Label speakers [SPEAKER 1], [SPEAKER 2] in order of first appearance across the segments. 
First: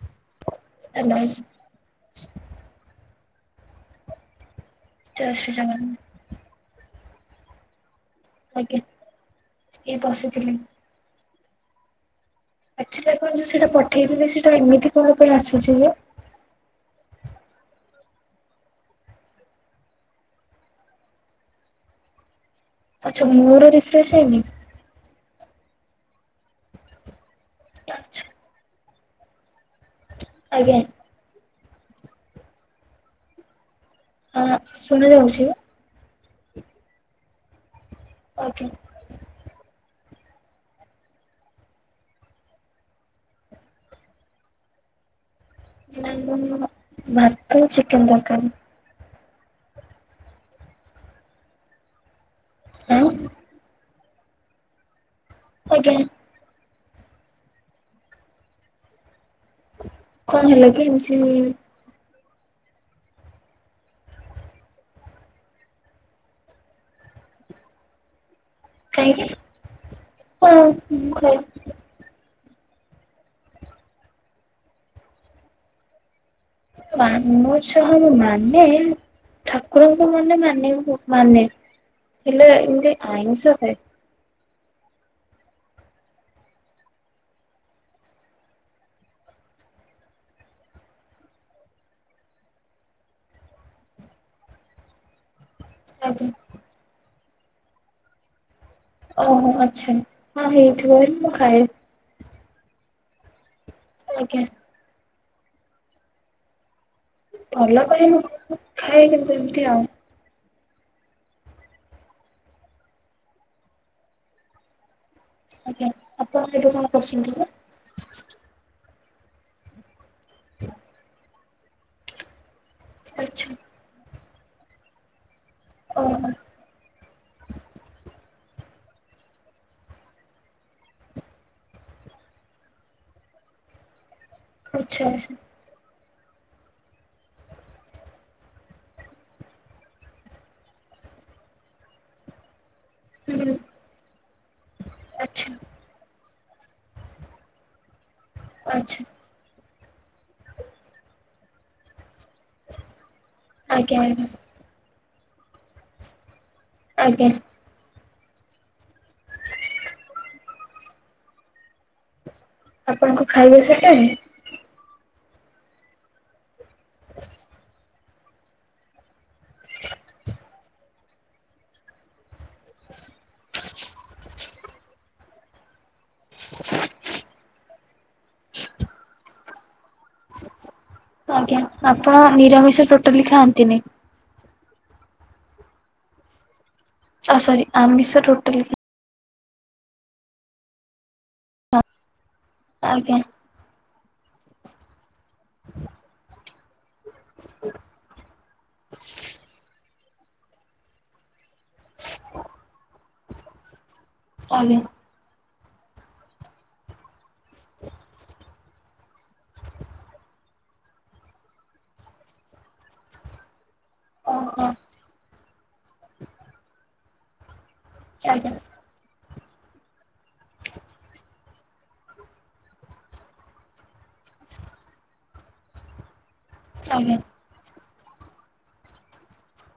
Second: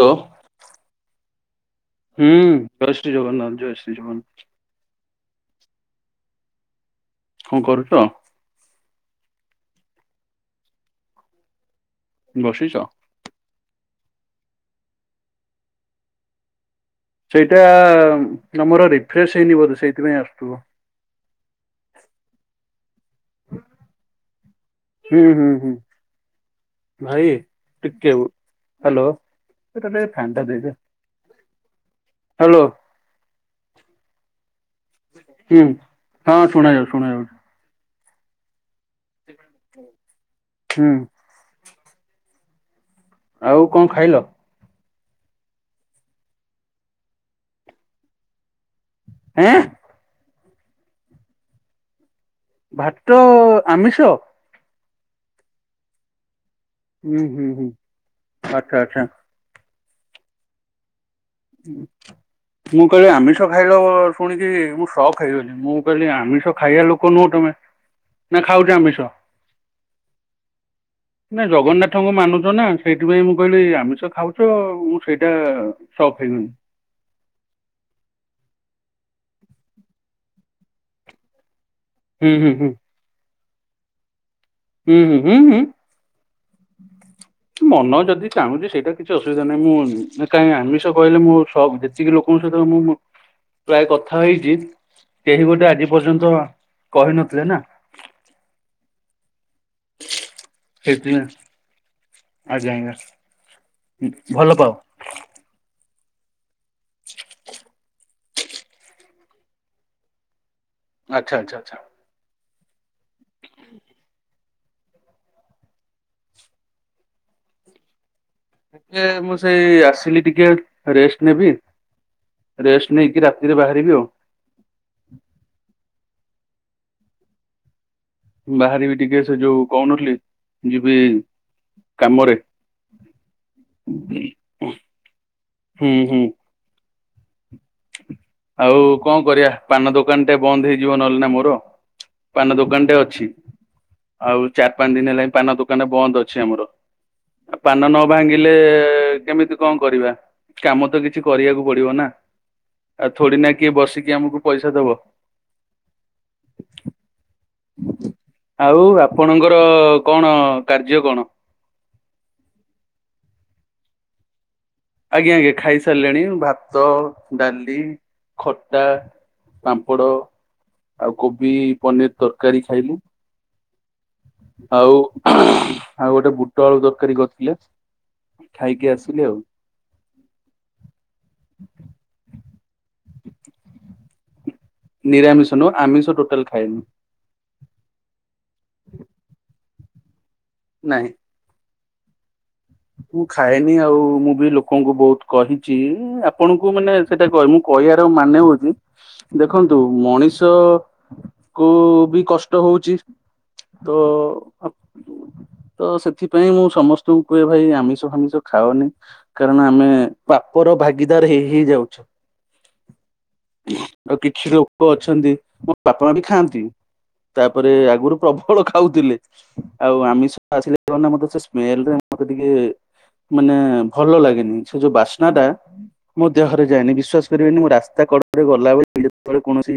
[SPEAKER 1] Hello
[SPEAKER 2] hello
[SPEAKER 1] ହୁଁ କ ଶ୍ରୀ ଜଗନ୍ନାଥ ଜୟ ଶ୍ରୀ ଜଗନ୍ନାଥ।
[SPEAKER 2] ଜୟ ଶ୍ରୀ ଜଗନ୍ନାଥ।
[SPEAKER 1] କଣ କରୁଚ।
[SPEAKER 2] ଆଜ୍ଞା ଏଇ ବସିଥିଲି।
[SPEAKER 1] ବସିଛ?
[SPEAKER 2] ଆକଚୁଆଲି ଆପଣ ଯୋଉ ସେଟା ପଠେଇ ଥିଲେ। ସେଇଟା ଏମିତି କଣ ପାଇଁ ଆସୁଚି ଯେ?
[SPEAKER 1] ସେଇଟା ଆମର ରିଫ୍ରେେଶ ହେଇନି ବୋଧେ ସେଇଥିପାଇଁ ଆସୁଥିବ।
[SPEAKER 2] ଆଛା ମୋର ରିଫ୍ରେଶ ହେଇନି।
[SPEAKER 1] ହୁଁ ହୁଁ ହୁଁ ଭାଇ ଟିକେ
[SPEAKER 2] ଆଚ୍ଛା
[SPEAKER 1] ଉ ହାଲୋ। ହେଟା ଟିକେ ଫ୍ୟାନ ଟା ଦେଇଦେ
[SPEAKER 2] ଆଜ୍ଞା
[SPEAKER 1] ହ୍ୟାଲୋ,
[SPEAKER 2] ହଁ ଶୁଣା ଯାଉଛି?
[SPEAKER 1] ହଁ ଶୁଣାଯାଉ ଶୁଣାଯାଉଚି।
[SPEAKER 2] ଓକେ।
[SPEAKER 1] ହୁଁ। ଆଉ କଣ ଖାଇଲ?
[SPEAKER 2] ନା ଭାତ ଚିକେନ ତରକାରୀ।
[SPEAKER 1] ଏଁ।
[SPEAKER 2] ଆଁ
[SPEAKER 1] ଭାଟ ଆମିଷ।
[SPEAKER 2] ଆଜ୍ଞା।
[SPEAKER 1] ହୁଁ ହୁଁ ହୁଁ ଆଚ୍ଛା ଆଚ୍ଛା।
[SPEAKER 2] କଣ ହେଲା କି ଏମିତି।
[SPEAKER 1] ମୁଁ କହିଲି ଆମିଷ ଖାଇଲ ଶୁଣିକି ମୁଁ ଶକ ହେଇଗଲି ମୁଁ କହିଲି ଆମିଷ ଖାଇବା ଲୋକ ନୁହଁ ତମେ।
[SPEAKER 2] ହ
[SPEAKER 1] ନା ଖାଉଛ ଆମିଷ?
[SPEAKER 2] କାହିଁକି ହ।
[SPEAKER 1] ଜଗନ୍ନାଥଙ୍କ ମ। ମାନୁଛ ନା ସେଇଥିପାଇଁ ମୁଁ କହିଲି ଆମିଷ ଖାଉଛ ମୁଁ ସେଇଟା ସକ ହେଇଗଲି।
[SPEAKER 2] ମାନୁଛ ମାନେ। ଠାକୁରଙ୍କୁ ମାନେ ମାନ ମାନେ
[SPEAKER 1] ହୁଁ
[SPEAKER 2] ହେଲେ
[SPEAKER 1] ହୁଁ ହୁଁ
[SPEAKER 2] ଏମିତି ଆଇଁଷ ଖାଏ।
[SPEAKER 1] ହୁଁ ହୁଁ ହୁଁ ହୁଁ। ମନ ଯଦି ଚାହୁଁଛି ସେଇଟା କିଛି ଅସୁବିଧା ନାହିଁ ମୁଁ କାହିଁ ଆମିଷ କହିଲେ ମୁଁ ସକ ହେତିକିରୁ ସହିତ ମୁଁ ପ୍ରାୟ କଥା ହେଇଚି କେହି ଗୋଟେ ଆଜି
[SPEAKER 2] ଆଜ୍ଞା।
[SPEAKER 1] ପର୍ଯ୍ୟନ୍ତ କହି ନଥିଲେ ନା।
[SPEAKER 2] ଓ ହ ଆଚ୍ଛା ହଁ ହେଇଥିବ ବୋଲି ମୁଁ ଖାଏ।
[SPEAKER 1] ଆଜା
[SPEAKER 2] ଆଜ୍ଞା।
[SPEAKER 1] ଭଲ ପାଅ।
[SPEAKER 2] ଭଲ ପାଏନି ଖାଏ କିନ୍ତୁ ଏମିତି ଆଉ।
[SPEAKER 1] ଆଚ୍ଛା ଆଚ୍ଛା ଆଚ୍ଛା। ହୁଁ।
[SPEAKER 2] ଆଜ୍ଞା ଆପଣ ଏବେ କଣ କରୁଛନ୍ତି ପା।
[SPEAKER 1] ଟିକେ ମୁଁ ସେଇ ଆସିଲି ଟିକେ ରେଷ୍ଟ ନେବି। ରେଷ୍ଟ ନେଇକି
[SPEAKER 2] ଆଚ୍ଛା
[SPEAKER 1] ରାତିରେ ବାହାରିବି ଆଉ।
[SPEAKER 2] ଓହ।
[SPEAKER 1] ବାହାରିବି ଟିକେ ସେ ଯୋଉ କହୁନଥିଲି ଯିବି କାମରେ।
[SPEAKER 2] ଆଛା ଆଛା।
[SPEAKER 1] ହୁଁ ହୁଁ। ଆଉ କଣ କରିବା ପାନ ଦୋକାନ ଟେ ବନ୍ଦ ହେଇଯିବ ନହେଲେ ନା ମୋର ପାନ ଦୋକାନ ଟେ ଅଛି
[SPEAKER 2] ହୁଁ
[SPEAKER 1] ଆଉ ଚାରି ପାଞ୍ଚ ଦିନ ହେଲା ପାନ
[SPEAKER 2] ଆଚ୍ଛା
[SPEAKER 1] ଦୋକାନ ଟା ବନ୍ଦ ଅଛି। ଅଛି ଆମର ପାନ ନ ଭାଙ୍ଗିଲେ
[SPEAKER 2] ଆଚ୍ଛା।
[SPEAKER 1] କେମିତି କଣ କରିବା କାମ ତ କିଛି କରିବାକୁ ପଡିବ ନା। ଆଉ ଥୋଡି ନା କିଏ
[SPEAKER 2] ଆଜ୍ଞା
[SPEAKER 1] ବସିକି
[SPEAKER 2] ଆଜ୍ଞା
[SPEAKER 1] ଆମକୁ ପଇସା ଦବ।
[SPEAKER 2] ଆଜ୍ଞା।
[SPEAKER 1] ଆଉ ଆପଣଙ୍କର କଣ କାର୍ଯ୍ୟ କଣ?
[SPEAKER 2] ଆପଣଙ୍କୁ ଖାଇବା ସେଟାଇମ।
[SPEAKER 1] ଆଜ୍ଞା ଆଜ୍ଞା ଖାଇ ସାରିଲିଣି ଭାତ ଡାଲି ଖଟା। ପାମ୍ପଡ ଆଉ କୋବି ପନିର ତରକାରୀ ଖାଇଲୁ। ଆଉ ଆଉ ଗୋଟେ ବୁଟ ଆଳୁ ତରକାରୀ କରିଥିଲେ। ଖାଇକି ଆସିଲି ଆଉ।
[SPEAKER 2] ଆଜ୍ଞା ଆପଣ ନିରାମିଷ ଟୋଟାଲି ଖାଆନ୍ତିନି।
[SPEAKER 1] ନିରାମିଷ ନୁ ଆମିଷ ଟୋଟାଲ ଖାଏନି।
[SPEAKER 2] ଓ ସରି ଆମିଷ ଟୋଟାଲି
[SPEAKER 1] ନାହିଁ।
[SPEAKER 2] ଖା ଆଜ୍ଞା
[SPEAKER 1] ମୁଁ ଖାଏନି ଆଉ ମୁଁ ବି ଲୋକଙ୍କୁ ବହୁତ କହିଛି ଆପଣଙ୍କୁ ମାନେ ସେଇଟା କହିବାର ମୁଁ କହିବାର ମାନେ ହଉଛି ଦେଖନ୍ତୁ ମଣିଷ କୁ ବି କଷ୍ଟ ହୋଉଛି। ତ
[SPEAKER 2] ଆଜ୍ଞା
[SPEAKER 1] ତ ସେଥିପାଇଁ ମୁଁ ସମସ୍ତଙ୍କୁ କହିବା ଭାଇ ଆମିଷ ଫାମିଷ ଖାଉନି। କାରଣ ଆମେ ପାପର ଭାଗିଦାର ହେଇ ହେଇ ଯାଉଛୁ।
[SPEAKER 2] [inaudible]
[SPEAKER 1] ଆଉ କିଛି
[SPEAKER 2] ଓହୋ
[SPEAKER 1] ଲୋକ ଅଛନ୍ତି ମୋ ବାପା, ମା ବି ଖାଆନ୍ତି। ତା ପରେ ଆଗରୁ
[SPEAKER 2] ଆଜ୍ଞା
[SPEAKER 1] ପ୍ରବଳ ଖାଉଥିଲେ ଆଉ ଆମିଷ ଆସିଲେ ମତେ ସେ ସ୍ମେଲଲ ମତେ ଟିକେ ମାନେ ଭଲ ଲାଗେନି ସେ ଯୋଉ ବାସ୍ନା ଟା ମୋ ଦେହରେ ଯାଏନି ବିଶ୍ୱାସ
[SPEAKER 2] ଆଜ୍ଞା।
[SPEAKER 1] କରିବେନି ମୁଁ ରାସ୍ତା କଡ଼ରେ ଗଲାବେଳେ ଯେତେବେଳେ କୌଣସି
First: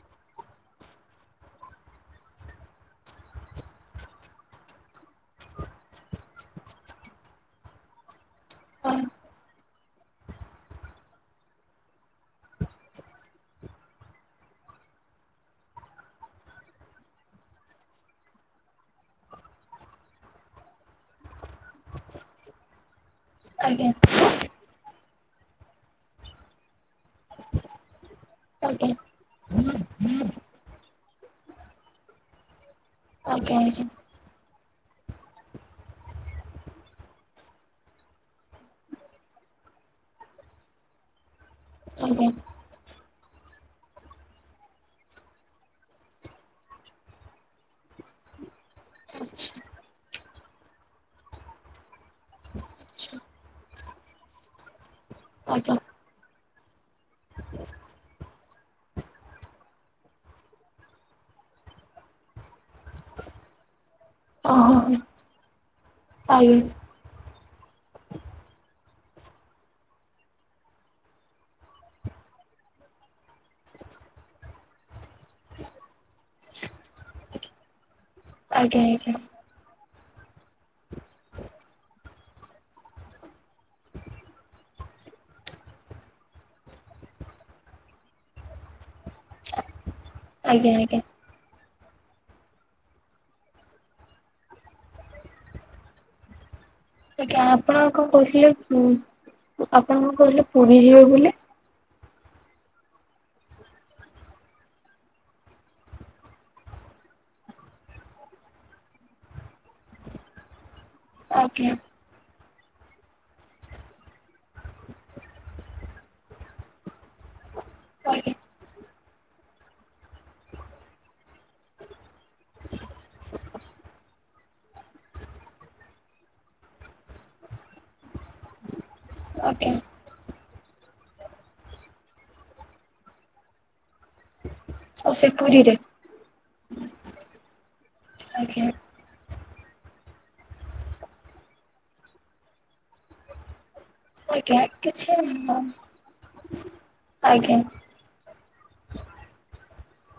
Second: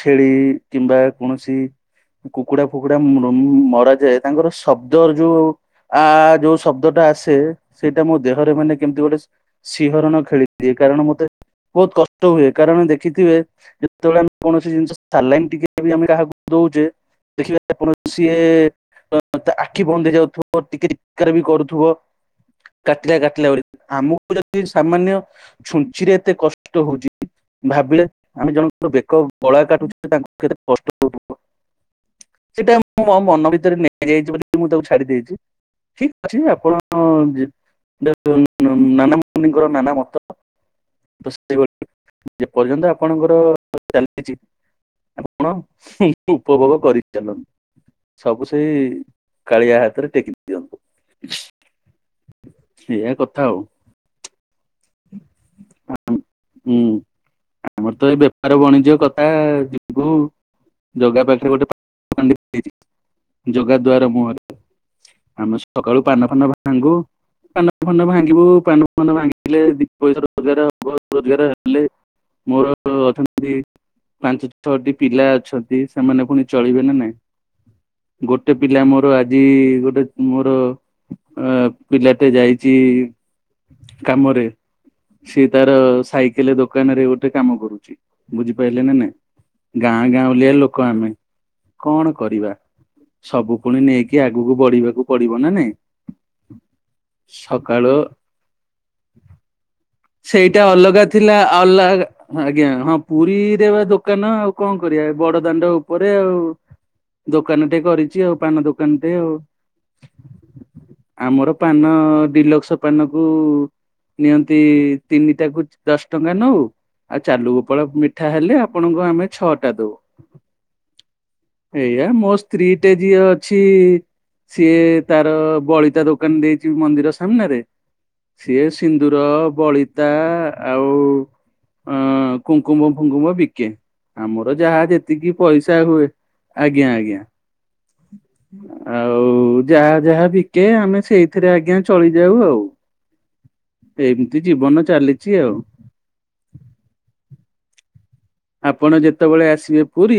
[SPEAKER 1] ଛେଳି କିମ୍ବା କୌଣସି କୁକୁଡା ଫୁକୁଡା ମରା ଯାଏ ତାଙ୍କର ଶବ୍ଦର ଯୋଉ ଆ ଯୋଉ ଶବ୍ଦ ଟା ଆସେ ସେଇଟା ମୋ ଦେହରେ ମାନେ କେମିତି
[SPEAKER 2] ହଁ
[SPEAKER 1] ଗୋଟେ ଶିହରଣ ଖେଳିଦିଏ କାରଣ ମତେ ବହୁତ କଷ୍ଟ ହୁଏ କାରଣ ଦେଖିଥିବେ ଯେତେବେଳେ ଆମେ କୌଣସି ଜିନିଷ ସାରିଲଣି ଟିକେ ଆମେ କାହାକୁ ଦେଖିବା କଣ ସିଏ ଆଖି ବନ୍ଦ ହେଇଯାଉଥିବ ଟିକେ ବି କରୁଥିବ କାଟିଲା କାଟିଲା ବୋଲି
[SPEAKER 2] ଆଜ୍ଞା
[SPEAKER 1] ଆମକୁ ଯଦି ସାମାନ୍ୟ ଛୁଞ୍ଚି ରେ ଏତେ କଷ୍ଟ ହଉଛି ଭାବିଲେ ଆମେ
[SPEAKER 2] ଆଜ୍ଞା
[SPEAKER 1] ଜଣଙ୍କର
[SPEAKER 2] ଆଜ୍ଞା
[SPEAKER 1] ବେକ ଗଳା କାଟୁଛେ ତାଙ୍କୁ କେତେ କଷ୍ଟ ହଉଥିବ? ସେଟା ମୁଁ ମୋ
[SPEAKER 2] ଆଜ୍ଞା
[SPEAKER 1] ମନ ଭିତରେ
[SPEAKER 2] ଆଜ୍ଞା
[SPEAKER 1] ନେଇଯାଇଛି ବୋଲି ମୁଁ ତାକୁ ଛାଡି ଦେଇଛି। ଠିକ ଅଛି ଆପଣ ନାନ ମିଙ୍କର ନାନା ମତ। ତ ସେ
[SPEAKER 2] ଆଚ୍ଛା
[SPEAKER 1] ଯେପର୍ଯ୍ୟନ୍ତ ଆପଣଙ୍କର ଚାଲିଛି ଆପଣ ଉପଭୋଗ କରିଚାଲନ୍ତୁ। ସବୁ ସେଇ
[SPEAKER 2] ଆଚ୍ଛା।
[SPEAKER 1] କାଳିଆ ହାତରେ ଟେକି ଦିଅନ୍ତୁ। ସେଇୟା କଥା ଆଉ।
[SPEAKER 2] ଆଜ୍ଞା
[SPEAKER 1] ଆ ହୁଁ। ଆମର ତ ଏ ବେପାର ବାଣିଜ୍ୟ କଥା ଯିବୁ ଯୋଗା ପାଖରେ ଗୋଟେ ଯୋଗା ଦ୍ଵାର ମୁହରେ
[SPEAKER 2] ଓହୋ ଆଜ୍ଞା।
[SPEAKER 1] ଆମ ସକାଳୁ ପାନ ଫାନ
[SPEAKER 2] ଆଜ୍ଞା
[SPEAKER 1] ଭାଙ୍ଗୁ ପାନ ଫାନ ଭାଙ୍ଗିବୁ ପାନ ଫାନ ଭାଙ୍ଗି ଦେଲେ ପଇସା ରୋଜଗାର ହବ ରୋଜଗାର ହେଲେ ମୋର ଅର୍ଥନୀତି ପାଞ୍ଚ ଛଅଟି ପିଲା ଅଛନ୍ତି ସେମାନେ ପୁଣି ଚଳିବେ ନା ନାଇଁ।
[SPEAKER 2] [inaudible]
[SPEAKER 1] ଗୋଟେ
[SPEAKER 2] ଆଜ୍ଞା ଆଜ୍ଞା
[SPEAKER 1] ପିଲା ମୋର ଆଜି ଗୋଟେ ମୋର ଅ ପିଲାଟେ ଯାଇଛି କାମରେ। ସିଏ ତାର ସାଇକେଲ ଦୋକାନ ରେ ଗୋଟେ କାମ କରୁଛି ବୁଝିପାରିଲେ ନା ନାଇଁ? ଗାଁ ଗାଁଉଲିଆ ଲୋକ
[SPEAKER 2] ଆଜ୍ଞା।
[SPEAKER 1] ଆମେ କଣ କରିବା? ସବୁ ପୁଣି ନେଇକି ଆଗକୁ ବଢିବାକୁ ପଡିବ ନା ନାଇଁ?
[SPEAKER 2] ଆଜ୍ଞା ଆପଣ
[SPEAKER 1] ସକାଳ
[SPEAKER 2] କଣ କହୁଥିଲେ? ଆପଣ କଣ କହୁଥିଲେ
[SPEAKER 1] ସେଇଟା
[SPEAKER 2] ପୁରୀ
[SPEAKER 1] ଅଲଗା
[SPEAKER 2] ଯିବେ ବୋଲି?
[SPEAKER 1] ଥିଲା ଅଲଗା ଆଜ୍ଞା ହଁ ପୁରୀରେ ବା ଦୋକାନ ଆଉ କଣ କରିବା ବଡ ଦାଣ୍ଡ ଉପରେ ଆଉ। ଦୋକାନ ଟେ କରିଛି ଆଉ ପାନ ଦୋକାନ ଟେ ଆଉ। ଆମର
[SPEAKER 2] ଆଜ୍ଞା
[SPEAKER 1] ପାନ ଡିଲକ୍ସ ପାନକୁ ନିଅନ୍ତି ତିନିଟାକୁ ଦଶ ଟଙ୍କା ନଉ। ଆଉ ଚାଲୁ ଗୋପଳ ମିଠା
[SPEAKER 2] ଆଜ୍ଞା
[SPEAKER 1] ହେଲେ ଆପଣଙ୍କୁ ଆମେ ଛଅଟା ଦଉ।
[SPEAKER 2] [inaudible]
[SPEAKER 1] ଏଇଆ ମୋ ସ୍ତ୍ରୀଟେ ଯିଏ ଅଛି ସିଏ ତାର ବଳିତା ଦୋକାନ ଦେଇଛି ମନ୍ଦିର ସାମ୍ନାରେ। ସିଏ ସିନ୍ଦୁର
[SPEAKER 2] ଆଜ୍ଞା
[SPEAKER 1] ବଳିତା ଆଉ ଅ କୁଙ୍କୁମ୍ମ ଫୁଙ୍କୁମ୍ମ ବିକେ ଆମର ଯାହା
[SPEAKER 2] ଆଉ ସେ
[SPEAKER 1] ଯେତିକି
[SPEAKER 2] ପୁରୀରେ
[SPEAKER 1] ପଇସା ହୁଏ ଆଜ୍ଞା ଆଜ୍ଞା।
[SPEAKER 2] [inaudible]
[SPEAKER 1] ଆଉ ଯାହା ଯାହା ବିକେ ଆମେ ସେଇଥିରେ ଆଜ୍ଞା ଚଳିଯାଉ ଆଉ। ଏମିତି
[SPEAKER 2] ଆଜ୍ଞା
[SPEAKER 1] ଜୀବନ
[SPEAKER 2] କିଛି
[SPEAKER 1] ଚାଲିଛି ଆଉ
[SPEAKER 2] ଆଜ୍ଞା
[SPEAKER 1] ଆପଣ ଯେତେବେଳେ ଆସିବେ ପୁରୀ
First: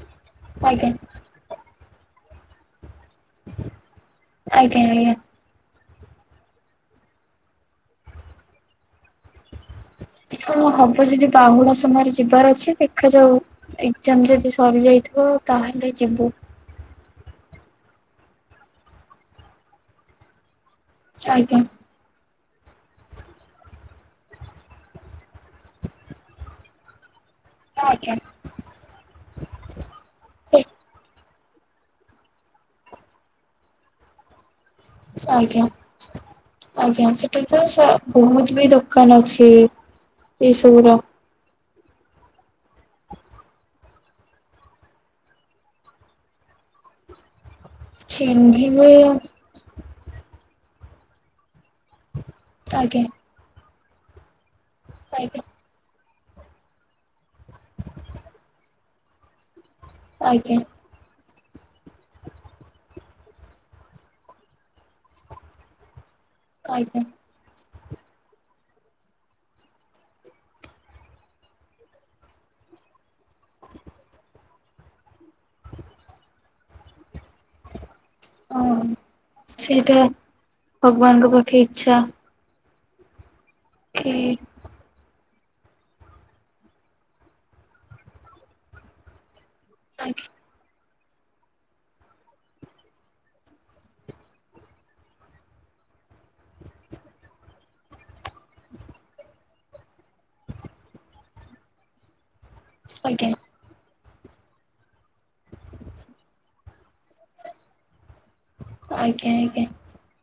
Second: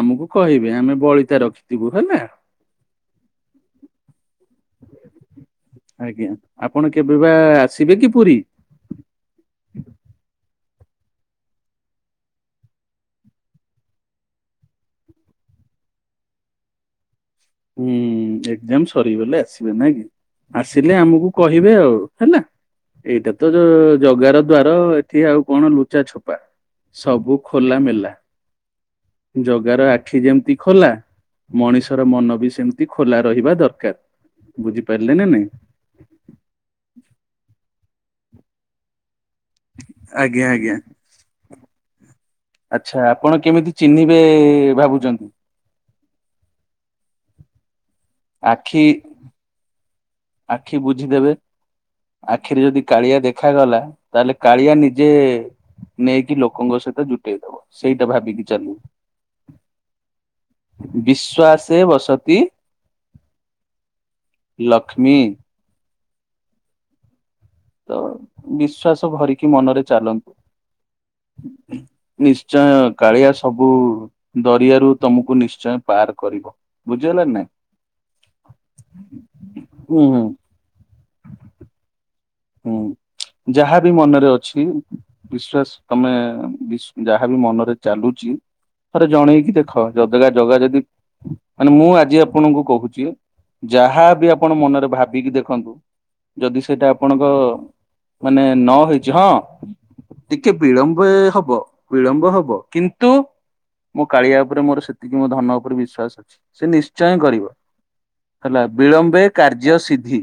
[SPEAKER 1] ଆମକୁ କହିବେ
[SPEAKER 2] ଆଜ୍ଞା
[SPEAKER 1] ଆମେ ବଳିତା ରଖି ଥିବୁ ହେଲା।
[SPEAKER 2] ଆଜ୍ଞା ଆଜ୍ଞା।
[SPEAKER 1] ଆଜ୍ଞା ଆପଣ କେବେ ବା ଆସିବେ କି ପୁରୀ?
[SPEAKER 2] ହଁ ହବ ଯଦି ବାହୁଡା ସମୟରେ ଯିବାର ଅଛି ଦେଖାଯାଉ ଏଜାମ ଯଦି ସରିଯାଇଥିବ ତାହେଲେ ଯିବୁ।
[SPEAKER 1] ହୁଁ ଏକ୍ଜାମ ସରିଗଲେ ଆସିବେ ନା କି ଆସିଲେ ଆମକୁ
[SPEAKER 2] ଆଜ୍ଞା
[SPEAKER 1] କହିବେ ଆଉ। ହେଲା। ଏଇଟା ତ ଜଗାର ଦ୍ଵାର ଏଠି ଆଉ କଣ ଲୁଚା ଛପା ସବୁ ଖୋଲା ମେଲା
[SPEAKER 2] ଆଜ୍ଞା।
[SPEAKER 1] ଜଗାର ଆଖି ଯେମିତି ଖୋଲା ମଣିଷର ମନ ବି ସେମତି ଖୋଲା ରହିବା ଦରକାର ବୁଝି
[SPEAKER 2] ଆଜ୍ଞା ଆଜ୍ଞା ସେଟା ତ ବହୁତ ବି ଦୋକାନ ଅଛି। ଏଇ
[SPEAKER 1] ଆଜ୍ଞା
[SPEAKER 2] ଏଇ
[SPEAKER 1] ଆଜ୍ଞା
[SPEAKER 2] ସବୁର।
[SPEAKER 1] ଆଚ୍ଛା ଆପଣ କେମିତି ଚିହ୍ନିବେ ଭାବୁଛନ୍ତି? ଆଖି
[SPEAKER 2] ଚିହ୍ନିବେ
[SPEAKER 1] ଆଖି ବୁଝିଦେବେ ଆଖିରେ ଯଦି
[SPEAKER 2] ଆଜ୍ଞା
[SPEAKER 1] କାଳିଆ ଦେଖାଗଲା ତାହେଲେ କାଳିଆ ନିଜେ
[SPEAKER 2] ଆଜ୍ଞା
[SPEAKER 1] ନେଇକି ଲୋକଙ୍କ ସହିତ ଜୁଟେଇ ଦବ ସେଇଟା ଭାବିକି ଚାଲିବ।
[SPEAKER 2] ଆଜ୍ଞା।
[SPEAKER 1] ଶ୍ବାସେ ବସତି ଲକ୍ଷ୍ମୀ।
[SPEAKER 2] କଇଚ।
[SPEAKER 1] ତ ବିଶ୍ଵାସ ଭରିକି ମନରେ ଚାଲନ୍ତୁ। ନିଶ୍ଚୟ କାଳିଆ ସବୁ ଦରିଆରୁ ତମକୁ ନିଶ୍ଚୟ ପାର କରିବ ବୁଝିଲ। ଝି ହେଲା ନା?
[SPEAKER 2] ହ ସେଇଟା
[SPEAKER 1] ହୁଁ ହୁଁ
[SPEAKER 2] ଭଗବାନଙ୍କ ପାଖେ ଇଚ୍ଛା।
[SPEAKER 1] ହୁଁ ଯାହା ବି
[SPEAKER 2] କି
[SPEAKER 1] ମନରେ ଅଛି ବିଶ୍ଵାସ ତମେ ଯାହା ବି ମନରେ ଚାଲୁଛି ଥରେ ଜଣେଇକି ଦେଖ। ଖ ଜଗା
[SPEAKER 2] ଆଜ୍ଞା
[SPEAKER 1] ଜଗା ଯଦି ମାନେ ମୁଁ ଆଜି ଆପଣଙ୍କୁ କହୁଛି ଯାହାବି ଆପଣ ମନରେ ଭାବିକି ଦେଖନ୍ତୁ ଯଦି ସେଇଟା। ଆପଣଙ୍କ ମାନେ ନ ହେଇଛି ହଁ। ଟିକେ ବିଳମ୍ବ ହବ ବିଳମ୍ବ ହବ କିନ୍ତୁ
[SPEAKER 2] ଆଜ୍ଞା
[SPEAKER 1] ମୋ କାଳିଆ ଉପରେ ମୋର ସେତିକି ମୋ ଧନ ଉପରେ ବିଶ୍ଵାସ ଅଛି ସେ ନିଶ୍ଚୟ କରିବ ହେଲା ବିଳମ୍ବେ
[SPEAKER 2] ଆଜ୍ଞା ଆଜ୍ଞା।
[SPEAKER 1] କାର୍ଯ୍ୟ ସିଦ୍ଧି।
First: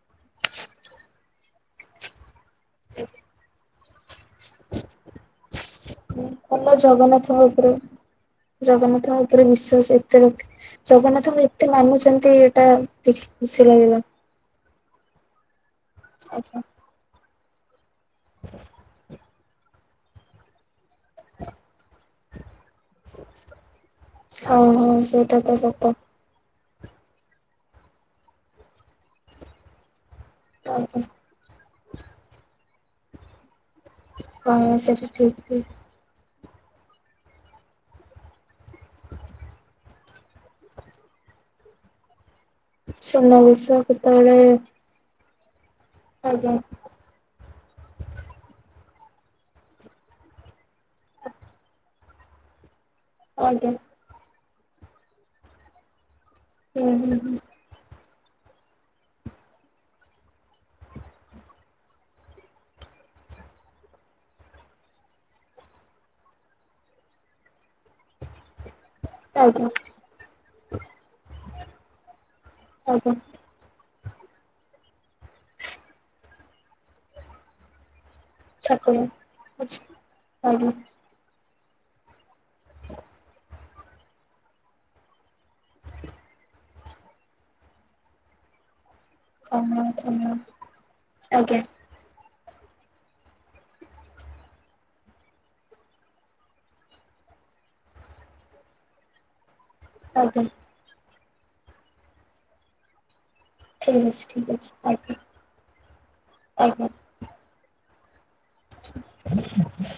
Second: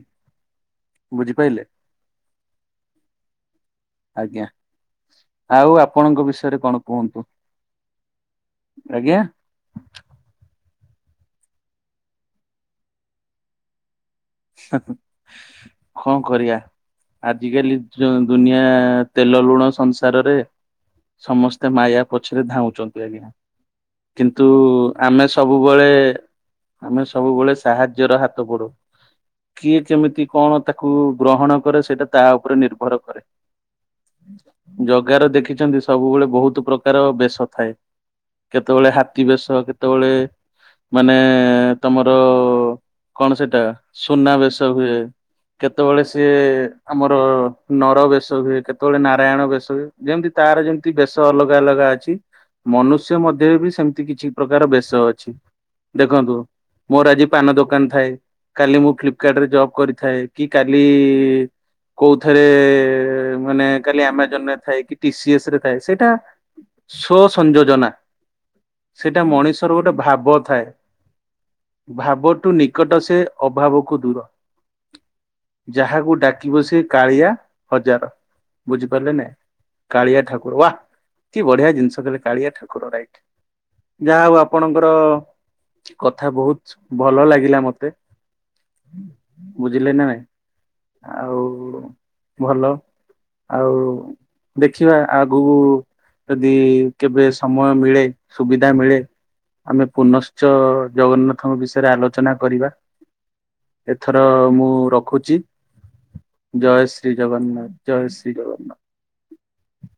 [SPEAKER 1] ବୁଝିପାଇଲେ?
[SPEAKER 2] [unintelligible]
[SPEAKER 1] ଆଜ୍ଞା ଆଉ ଆପଣଙ୍କ ବିଷୟରେ
[SPEAKER 2] ଭଲ
[SPEAKER 1] କଣ କୁହନ୍ତୁ?
[SPEAKER 2] ଜଗନ୍ନାଥଙ୍କ ଉପରେ ଜଗନ୍ନାଥଙ୍କ
[SPEAKER 1] ଆଜ୍ଞା
[SPEAKER 2] ଉପରେ ବିଶ୍ୱାସ ଏତେ ରଖି ଜଗନ୍ନାଥଙ୍କୁ ଏତେ ମାନୁଛନ୍ତି ଏଇଟା ଦେଖି ଖୁସି ଲାଗିଲା।
[SPEAKER 1] କଣ କରିବା
[SPEAKER 2] ଆଜ୍ଞା
[SPEAKER 1] ଆଜିକାଲି ଦୁନିଆ ତେଲ ଲୁଣ ସଂସାରରେ ସମସ୍ତେ ମାୟା ପଛରେ ଧଉଛନ୍ତି ଆଜ୍ଞା। କିନ୍ତୁ
[SPEAKER 2] ହଉ ହଉ
[SPEAKER 1] ଆମେ
[SPEAKER 2] ସେଇଟା ତ
[SPEAKER 1] ସବୁବେଳେ
[SPEAKER 2] ସତ
[SPEAKER 1] ଆମେ ସବୁବେଳେ ସାହାଯ୍ୟର ହାତ ପଢୁ କିଏ କେମିତି କଣ ତାକୁ
[SPEAKER 2] ଆଜ୍ଞା।
[SPEAKER 1] ଗ୍ରହଣ କରେ ସେଇଟା ତା ଉପରେ ନିର୍ଭର କରେ।
[SPEAKER 2] ହଁ ସେଟା
[SPEAKER 1] ଜଗାର
[SPEAKER 2] ଠିକ ଠିକ
[SPEAKER 1] ଦେଖିଛନ୍ତି ସବୁବେଳେ ବହୁତ ପ୍ରକାର ବେଶ ଥାଏ। କେତେବେଳେ ହାତୀ ବେଶ କେତେବେଳେ ମାନେ ତମର ଓ କଣ ସେଇଟା?
[SPEAKER 2] ସୁନାବେଶ କେତେବେଳେ
[SPEAKER 1] ସୁନାବେଶ ହୁଏ କେତେବେଳେ ସିଏ
[SPEAKER 2] ଆଜ୍ଞା
[SPEAKER 1] ଆମର ନର ବେଶ ହୁଏ କେତେବେଳେ ନାରାୟଣ ବେଶ ହୁଏ ଯେମିତି ତାର ଯେମିତି ବେଶ ଅଲଗା ଅଲଗା ଅଛି। ମନୁଷ୍ୟ ମଧ୍ୟରେ ବି
[SPEAKER 2] ଆଜ୍ଞା
[SPEAKER 1] ସେମିତି କିଛି ପ୍ରକାର ବେଶ ଅଛି ଦେଖନ୍ତୁ
[SPEAKER 2] ହୁଁ
[SPEAKER 1] ମୋର
[SPEAKER 2] ହୁଁ
[SPEAKER 1] ଆଜି
[SPEAKER 2] ହୁଁ।
[SPEAKER 1] ପାନ ଦୋକାନ ଥାଏ। କାଲି ମୁଁ ଫ୍ଲିପକାର୍ଟ ରେ ଜବ କରିଥାଏ କି କାଲି କୋଉଥରେ ମାନେ କାଲି ଆମାଜନ ରେ ଥାଏ କି ଟି ସି ଏସ ରେ ଥାଏ ସେଇଟା ସୋ ସଂଯୋଜନା।
[SPEAKER 2] [unintelligible]
[SPEAKER 1] ସେଇଟା
[SPEAKER 2] ଆଜ୍ଞା
[SPEAKER 1] ମଣିଷର ଗୋଟେ ଭାବ ଥାଏ ଭାବଠୁ ନିକଟ
[SPEAKER 2] ଆଜ୍ଞା
[SPEAKER 1] ସେ ଅଭାବକୁ ଦୂର ଯାହାକୁ ଡାକିବ ସେ କାଳିଆ ହଜାର।
[SPEAKER 2] ଠାକୁର
[SPEAKER 1] ବୁଝିପାରିଲେ ନା
[SPEAKER 2] ଅଛି।
[SPEAKER 1] କାଳିଆ ଠାକୁର
[SPEAKER 2] ଆଜ୍ଞା
[SPEAKER 1] ୱା। କି ବଢିଆ ଜିନିଷ ଦେଲେ କାଳିଆ ଠାକୁର ରାଇଟ। ଯାହା ହଉ ଆପଣଙ୍କର କଥା ବହୁତ ଭଲ ଲାଗିଲା ମତେ।
[SPEAKER 2] ଧନ୍ୟବାଦ
[SPEAKER 1] ବୁଝିଲେ ନ
[SPEAKER 2] ଧନ୍ୟବାଦ
[SPEAKER 1] ନାଇଁ ଆଉ
[SPEAKER 2] ଆଜ୍ଞା
[SPEAKER 1] ଭଲ ଆଉ ଦେଖିବା ଆଗକୁ ଯଦି କେବେ ସମୟ ମିଳେ ସୁବିଧା ମିଳେ। ଆମେ
[SPEAKER 2] ଆଜ୍ଞା
[SPEAKER 1] ପୁନଶ୍ଚ ଜଗନ୍ନାଥଙ୍କ ବିଷୟରେ ଆଲୋଚନା କରିବା।
[SPEAKER 2] ଠିକ୍
[SPEAKER 1] ଏଥର
[SPEAKER 2] ଅଛି ଠିକ୍
[SPEAKER 1] ମୁଁ
[SPEAKER 2] ଅଛି ଆଜ୍ଞା
[SPEAKER 1] ରଖୁଛି ଜୟ
[SPEAKER 2] ଆଜ୍ଞା।
[SPEAKER 1] ଶ୍ରୀ ଜଗନ୍ନାଥ। ଜୟ ଶ୍ରୀ ଜଗନ୍ନାଥ।